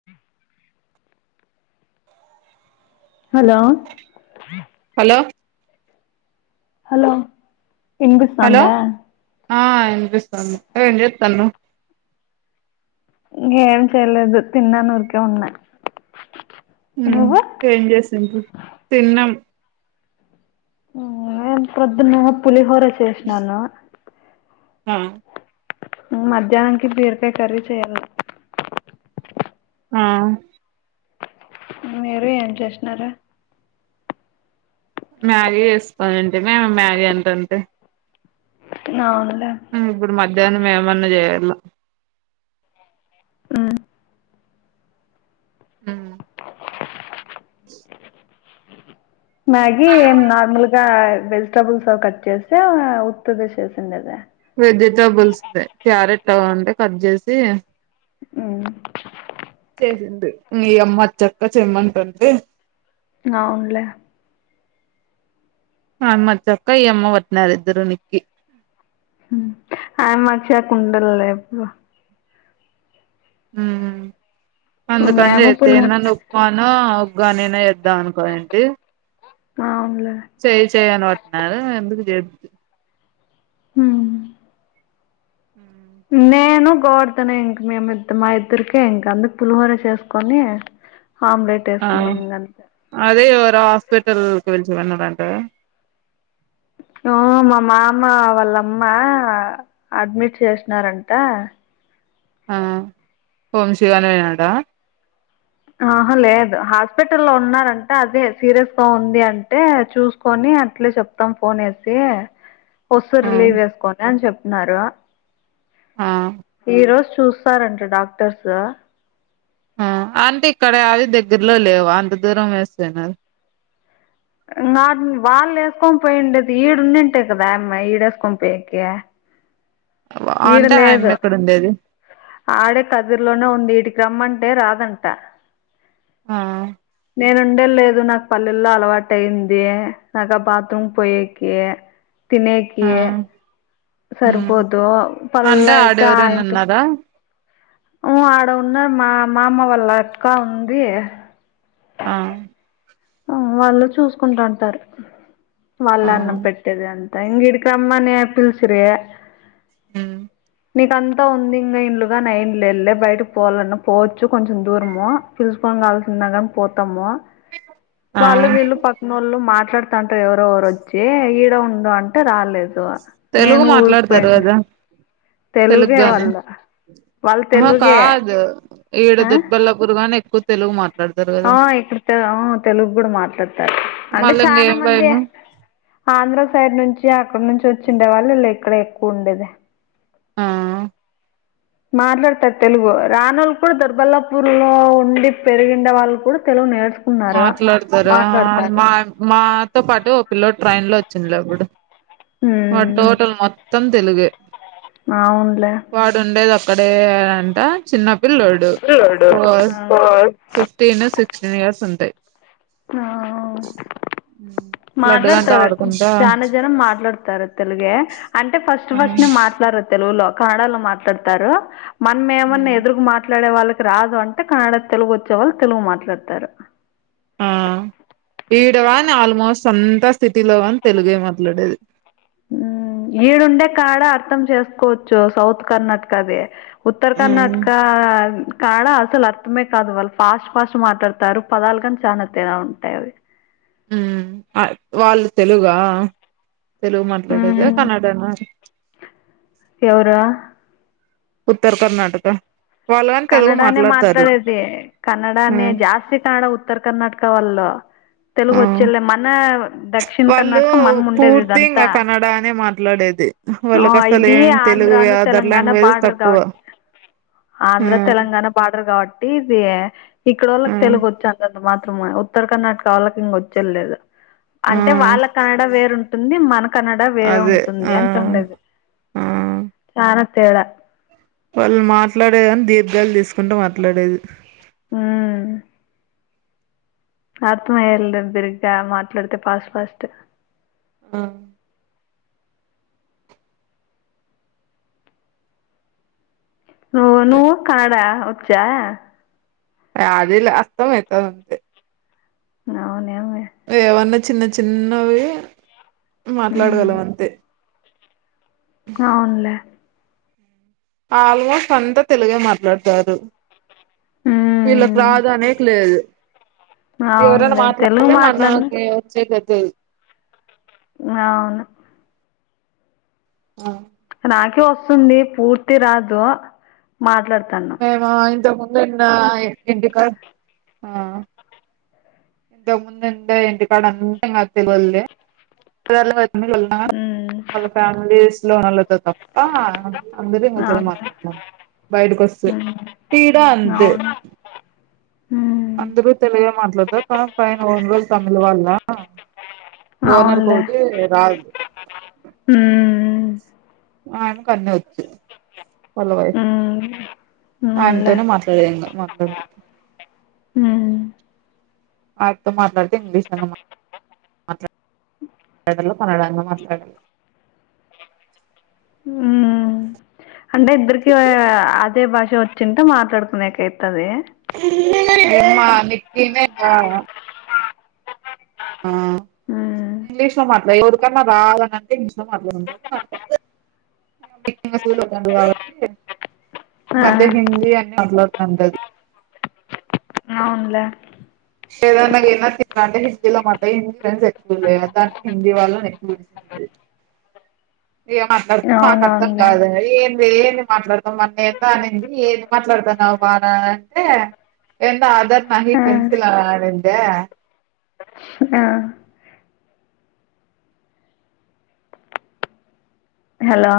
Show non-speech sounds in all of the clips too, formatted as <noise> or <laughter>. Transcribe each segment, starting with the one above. అ <inaudible> hello hello hello hello ఇన్పిస్థాందా ఆ ఇన్పిస్తాంది ఏం చేత్తాన్నవ్ ఇంకేం చేయలేదు తిన్నా ఊర్కే ఉన్నా, నువ్వు ఏం జేసిన్రు, తిన్నాం ఆ నేను ప్రొద్దున్నేమో పులిహోర చేసినాను ఆ మధ్యానానికి బీరకాయ కర్రీ చేయాల్లా ఆ మీరు ఏం చేస్నారు మ్యాగీ చేస్కోనింటిమి ఆమె మ్యాగీ అంటంటే ఔనులే ఇప్పుడు మధ్యాహ్నం ఏమన్నా జేయ్యాల్ల ఉమ్ ఉమ్ మ్యాగీ ఏం నార్మల్గా వెజిటబుల్స్ లొ కట్ చేసా ఉత్తదే సేసిండాదా వెజిటబుల్స్ దే క్యారెట్టు వుంటే కట్ జేసి ఉమ్ చేసింటి మీ అమ్మచ్చక్క చెమ్మంటాంటె అవున్లే హమ్మా చక్క ఇఅమ్మ పట్నారు ఇద్దరు నిక్కి ఆయమ్మ వచ్చేక్ కుండల ఎప్పుడు ఉమ్ ఉ అందుకన్ మేము జెప్పి పులి ఇన్నను అవునూ ఒగ్గా నేనే చెప్దామనుకునింటి అవున్లే చెయ్ చెయ్ అని పట్నారు ఎందుకు జేపి హ్మ్ హ్మ్ నేను గోవర్దన్ ఎ ఇంక మేము ఇద్ మా ఇద్దరికే ఇంక అందుక్ పులిహోర చేసుకొని ఆమ్లెట్ ఆ వేసుకున్నాం ఇంక అంతే అదే ఎవరో హాస్పిటల్ గురించి విన్నడంట గా అవును మా మామ వాళ్ళ అమ్మ అడ్మిట్ చేసినారంట ఆ వొమ్షి గాన్ని <unintelligible> పోయినవంటన ఆహా లేదు హాస్పిటల్లో ఉన్నారంట అదే సీరియస్ గా ఉంది అంటే చూసుకొని అట్లే చెప్ త్తం ఫోన్ ఏసీ హొసూర్ ఆ రిలీజ్ చేసుకోండి అని చెప్పినారు ఆ ఈ రోజు చూస్ తారంట డాక్టర్సు అంటే ఇక్కడ అవి దగ్గరలో లేవు అంత దూరం వేస్తేనా నాన్ వాళ్ళు ఏసుకొని పోయిండేది ఈడున్నింటే కదా అమ్మాయ్ ఈడేసుకొని పోయ్యేకి ఈడ అంటే లేదు ఆయమ్మ ఎక్కడ ఉండేది ఆడే కదిరులోనే ఉంది ఈడికి రమ్మంటే రాదంట ఆ నేను ఉండే లేదు నాకు పల్లెల్లో అలవాటు అయ్యింది నాకా బాత్రూమ్ పొయ్యేకి తినేకి ఆ ఉమ్ సరిపోదు పల్ అంటే అయితే ఆడెవరన్న అయింట్ ఉన్నారా ఊ ఆడ ఉన్నారు మా మామ వాళ్ళ అక్క ఉంది ఆ ఊ వాళ్ళు చూసుకుంటా ఉంటారు ఆ వాళ్ళే అన్నం పెట్టేది అన్ త ఇంగీడకి రమ్మని పిల్సిరి ఉమ్ నీకంతా ఉంది ఇంగ ఇల్లు గానీ ఎం లేదులే బయటకు పోవాలన్నా పోవచ్చు కొంచెం దూరము పిల్ పోంగాల్సిన్నా గానీ పోతాము ఆ వాళ్ళు వీళ్ళు పక్కనోళ్ళు మాట్లాడుతా అంటే ఎవరోవొరు వొచ్చి ఈడ ఉండు అంటే రాలేదు తెలుగు నేను మాట్లాడతారు ఊరికిపోయింటి కదా తెలుగు తెలుగే గానీ వాళ్ళ వాళ్ళు ఆహా తెలుగే కాదు ఈడ ఆ దిబ్బల్లో గురుగానీ ఎక్కువ తెలుగు మాట్ ఆ ఇక్కడ ఆ తెలుగు గుడా మాట్లాడతారు అంటే మళ్ళ ఇంగ చానా ఏం మందే భయము ఆంధ్రా సైడ్ నుంచి అక్కడ నుంచి వొచ్చిండే వాళ్ళు లే ఇక్కడ ఎక్కువ ఉండేది ఆ మాట్లాడతారు తెలుగు రానోళ్లు కూడా దుర్బల్లాపూర్ లో ఉండి పెరిగిండే వాళ్ళు కూడా తెలుగు నేర్చ్ మాట్లాడతారా మా మాతో పాటూ ఓ పిల్లోడు ట్రైన్ లో వచ్చిండ్లే అప్పుడు వాడు ఉమ్, టోటల్ మొత్తం తెలుగే అవునులే వాడు ఉండేది ఓక్కడే అంట చిన్నపిల్లోడు పిల్లోడు ఓస్ ఆ ఫిఫ్టీన్ సిక్స్టీన్ ఇయర్స్ ఉంటాయి ఆ ఉమ్ లడ్డు గానితో మాట్లాడతారు ఆడుకుంటా చానా జనం మాట్లాడుతారు తెలుగే అంటే ఫస్ట్ ఫస్ట్నే మాట్లాడర్ తెలుగులో కనడా లో మాట్లాడుతారు మనం ఏమన్నా ఎదురు మాట్లాడే వాళ్ళ త్ రాదు అంటే కన్నడ తెలుగోచ్చే వాళ్ళు తెలుగు మాట్లాడుతారు ఆ ఈడవానీ ఆల్మోస్ట్ అంతా సిటీ లో గానీ తెలుగే మాట్లాడేది ఊ ఈడుండే కాడ అర్థం చేస్కోవచ్చు సౌత్ కర్ణాటక ది ఉత్తర కర్ణాటకా కాడ అసలు అర్థమే కాదు వాళ్ళు ఫాస్ట్ ఫాస్ట్ మాట్లాడతారు పదాలు కానీ చాలా తేడా ఉంటాయి అవి ఊమ్ వాళ్ళు తెలుగా తెలుగు మాట్లాడేదా కన్నడ నా ఎవరా ఉత్తర కర్ణాటక వాళ్ళు కాని తెలుగు కన్నడానే మాట్లాడతారు మాట్లాడేది కన్నడానే మ్ జాస్తి కన్నడా ఉత్తర కర్ణాటక వాళ్ళు ఆ తెలుగోచ్చేలే మన దక్షిణ కర్ణాటక మనం ఉండేది ఇదంతా నడా నే మాట్లాడేది ఆ వాళ్ళకు అసలు ఇవి ఏం తెలుగు ఆంధ్రాను అదర్ తెలంగాణ లాంగ్వేజస్ బార్డర్ తక్కువ కాబట్టి ఆ ఆంధ్ర తెలంగాణ బార్డర్ కాబట్టి ఇది ఆ ఇక్కడోళ్ళకి తెలుగోచ్చి అంతంత మాత్రమే ఉత్తర కర్ణట్కా వాళ్ళకి ఇంగోచ్చే లేదు ఆ అంటే వాళ్ళ కన్నడ వేరుంటుంది మన కన్నడ వేరే అదే ఉంటుంది ఆ అంతుండదు ఆ చానా తేడా వాళ్ళు మాట్లాడేదని దీర్ఘాలు దీస్కుంటే మాట్లాడేది హూ ఆత్మహయ్యాలదిర్గా మాట్లాడితే ఫాస్ట్ ఫాస్ట్ ఆహ్ సో నువ్ కనడా ఒచ్చా ఆ అదిల అస్తంమైతదంతే అవ్నవ్నులే ఏవన్నా చిన్న చిన్నవి మాట్లాడగలం అంతే అవునులే ఆల్మోస్ట్ అంతా తెలుగే మాట్లాడ్తారు వీళ్ళకి రాదు అనేక్ లేదు ఎవరైనా అవునులే తెలుగు మాట్లాడితే మా మాట్లాడిన నాకి వచ్చేదిదు అవును ఆ నాకి ఒస్తుంది పూర్తి రాదు మాట్లాడ్తానా ఆ ఇంత ముందున్న ఇంటికా ఆ ఇంత ముందుందే ఇంటి కాడ అంత ఆప్పిగొల్లే <inaudible> ఉమ్, వాళ్ళ ఫ్యామిలీస్లో నళ్ళతోక అందరు మంచిగానే అవును తరేమాట్లాడ్తం బయ్టికొస్తే ఉమ్, తీర అంతే అవును ఉమ్, అందరు తెలుగే మాట్లాడ్తారు పైన వాళు తమిళ్ వాళ్ళ ఓనార్ అవునులే కొడుకే రాజు ఉమ్ ఆయన కన్ని ఒచ్చు వళ్ళ వైఫ్ ఉమ్, అవునులే ఆయనతోనే మ ధైర్యంగా మట్లాడ్ది ఉమ్ వాటితో మాట్లాడితే ఇంగ్లీష్ <unintelligible> లేదా కన్నడన్నా మాట్లాడాలి ఉహ్ అంటే ఇద్దర్కి అదే భాష ఒచ్చుంటే మాట్లాడ్కునేకైతది ఎమ్మా కింగ <unintelligible> ఉమ్ ఇంగ్లీష్లో మాట్లాడ ఎర్కన్నా రాదనంటే ఇంగ్లీష్లో మాట్లాడి ఉంటారు మాట్లా <inaudible> సూలం బందువు కాబట్టి ఆ మధ్య హిందీ అని మాట్లాడ్తాంటది అవునులే ఏదన్నా ఏన్నా తి అంటే హిందీల అమాట హిందీ ఫ్రెండ్స్ ఎక్కువ లేవు అంటే హిందీ వాళ్ళని ఎక్కువంది ఇగ మాట్లాడితే మాట్లాడితం అర్థం అవునవునులే కాదు ఏం ఏది మాట్లాడతాం మన్న ఎంత అనింది ఏది మాట్లాడతాన్నా బాఅంటే ఎంద ఆధార్ నాహి ఆ పెన్సిల్ అని అంటే ఆ హలో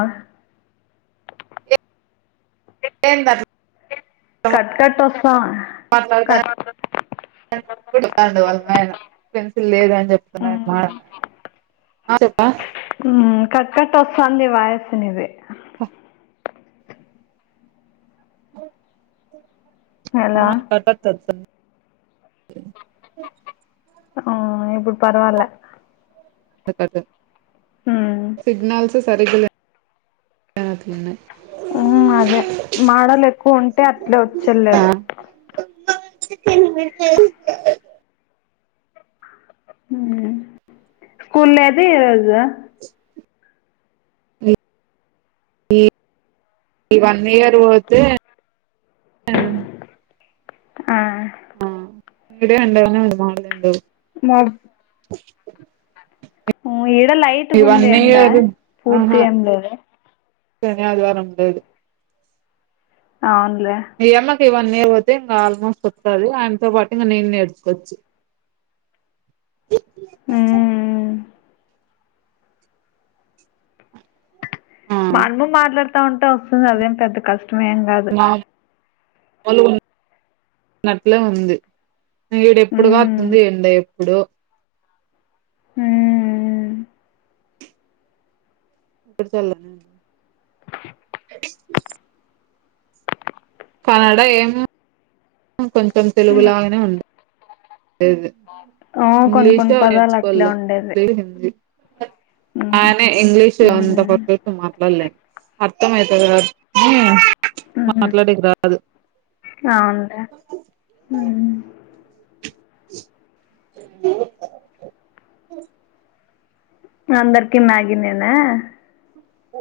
ఏంది కట్ కట్ వస్తాంది. మాట్లాడతా ఎప్పుడూ చెపుతూ ఉన్నారు వాళ్ళ మేడం పెన్సిల్ లేదు అని చెప్తున్నాడు. ఆటోకా మ్ కట్ కట్ వస్తాంది వాయిస్ నీది. హ ఆ హలో కట్ట <unintelligible> ఆ ఇప్పుడు పర్వాలే హ్మ్ సిగ్నల్స్ సరిగాలే నట్టున్నాయి అదే మాడలు ఎక్కువ ఉంటే అట్లే వచ్చేల్లేదు. స్కుల్ లేదీరోజు ఈ వన్ ఇయర్ పోతే ఆ ఈడే ఉండవన మమాగు ఉండవు <unintelligible> మాడు ఈడ లైట్ ఈ గ వన్ ఉంది ఎండ ఇయర్ ఆహా పూర్తీగా ఏమ్లేదు. శని, అదివారం ఉండదు. అవునులే ఈయమ్మ కి ఈ వన్ ఇయర్ పోతే ఇంకా ఆల్మోస్ట్ వస్తాది. ఆయనతో పాటు ఇంగ నేను నేర్చుకోవచ్చు. ఉమ్ ఆ మనము మాట్లాడుతా ఉంటే వస్తాది. అదేం పెద్ద కష్టమేం మాములుగా ఉన్నట్లే ఉంది. ఈడ ఉమ్ ఎప్పుడుగాతుంది ఎండ ఎప్పుడో ఉమ్ పెద్దోళ్ళు కాడ ఏమో కొంచెం తెలుగు లాగానే ఉంది. లేేదు ఆ కొన్ని కొన్ని ఇంగ్లీషులో పదాలు అట్లే నేర్చుకోవాల, ఉండేది లేదా హిందీ. ఉమ్ ఆయనే ఇంగ్లీషు అంత ఉమ్ పర్ఫెక్టు. మాట్లాడలేను. అర్థం అయితాది కానీ మాట్లాడేకి రాదు. అవును లే మ్ <inaudible> అందరికిి మాగీ నేనా?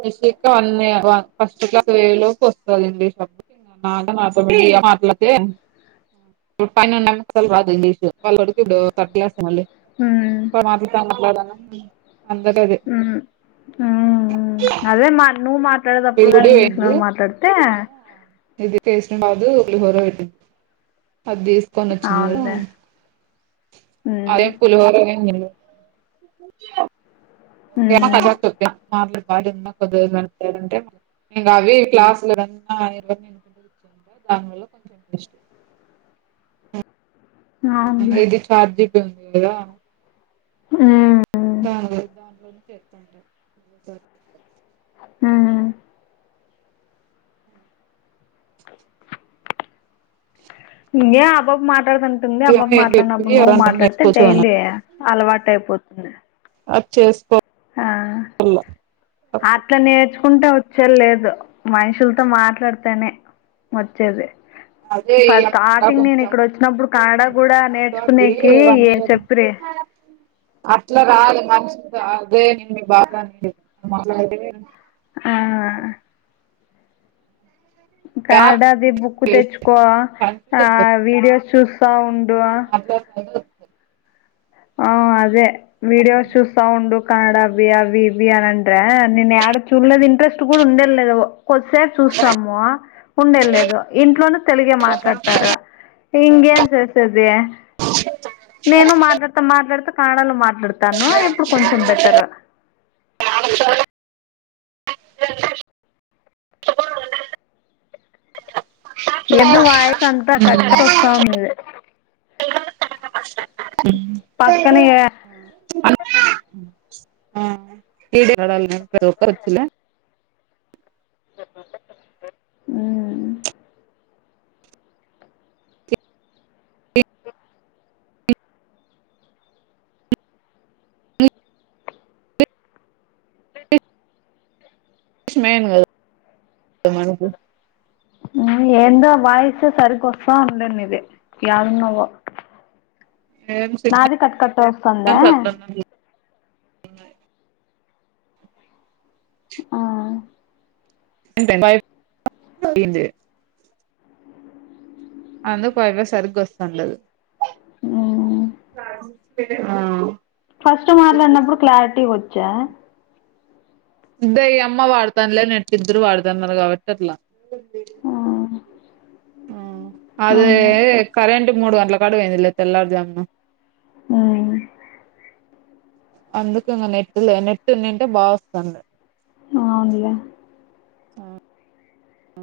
నిశిక వన్ ఇయర్, ఫస్ట్ క్లాస్ పొయ్యే లోపు వస్తాది ఇంగ్లీష్ లో అప్పు బాగా మాతోటి విడిగా మాట్లాడితే. ఇప్పుడు పైన ఉన్న పిల్లలకు రాదు ఇంగ్లీష్. వాళ్ళని అడిగితే ఇప్పుడు థర్డ్ క్లాస్ మళ్ళీ. ఉమ్ <unintelligible> మాట్లాడను అందరికి అదే మ్ హూ అదే నువ్వు మాట్లాడేటప్పుడు వీళ్ళు గాని గుడి ఇంగ్లీష్ పోయిండ్రి లోను మాట్లాడితే ఆడేమో ఇది టేస్ట్ కాదు. పులిహోర పెట్టింది. అది తీసుకొని వచ్చినా ఇగ అవునులే హ్మ్ అదే పులిహోర నేను తిన్ను. ఏల ఆ పాప హ్మ్ తోటి మాట్లాడుకున్నా కొద్దిరోజులు అయినా ఇంగ అవి క్లాసులున్నావకుంట దానివల్ల <unintelligible> అవునులే ఏది చాట్ జీబిటి ఉందిగ. మ్ దాన్ని యూజ్ చేసుకుంటారు. మ్ <inaudible> ఇంగే ఆ పాప మాట్లాడతాంది. ఉంటుంది ఏమో అబ్బాబ ఏం చెప్పింది మాట్లాడినప్పుడు నువ్వు ఎవరన్నా మాట్లాడితే నేర్చుకోవచ్చు అని డైలీ అలవాటైపోతుంది అది చేస్కో మళ్ళా అట్లా నేర్చుకుంటే వచ్చే ల్లేదు మనుషుల్తో మాట్లాడ్తేనే వచ్చేది అదే ఈ ఫ అమ్మంగా స్టార్టింగ్ నేను కొంచెం ఇక్కడొచ్చినప్పుడు కనడా కూడా నిషికాకి నేర్చుకునేకి ఏ చెప్పిరి అట్ల రాదు మన్షి గాదే నేను మీ బాగాన్ని <unintelligible> ఆ యాప్స్ ఎన్ని కనడాది బుక్కు నేర్చుకుంటే వేస్ట్ తెచ్చుకో కన్ఫ్యూజ్ ఆ అయిపోతుంది వీడియోస్ చూస్తా ఉండు <inaudible> ఆ అదే వీడియోస్ చూస్తా ఉండు కనడావ్వీ అవి వియాంటా నేయాడ చూడ్లేదు ఇంట్రెస్ట్ కూడా ఉండేది లేదు కొద్దిసేపు చూసాము ఉండే లేదు ఇంట్లోనే తెలుగే మాట్లాడ్తారు ఇంగేం సేసేది <inaudible> నేను మాట్లాడ్తా మాట్లాడ్తా కనడాలో మాట్లాడ్తాను ఇప్పుడు కొంచెం బెటరు యానకు చయ్ ఎందో వాయిస్ అంతా కట్ కట్ ఒస్తాంది నీది పక్కనే ఉ ఆ <inaudible> ఊ ఉ ఇ ష్మాంగో తమన్కు ఎందో వాయిస్ సరిగ్గా వస్తా ఉండునింది ఏడున్నావో ఏం నాది సిగ్నల్స్ కట్ కట్టే ఒస్తాందా ఆ ఎంటండి <inaudible> అందుకు వైబ్ సరిగొస్తాండ లేదు ఆ ఆ ఫస్ట్ మాట్లాడినప్పుడు క్లారిటీగొచ్చా ఇ దయ్యమ్మా వాడ్తాంల్లే నెట్ ఇద్రూ వాడ్తాన్నారు కాబట్టి అట్లా అదే అవును కరెంటు మూడు గంట్ల కాడు పోయిందిలే తెల్లారుజామున ఊ అందుకేమో నెట్ నెటుంనింటే బా వస్తాండే ఔన్లే ఆ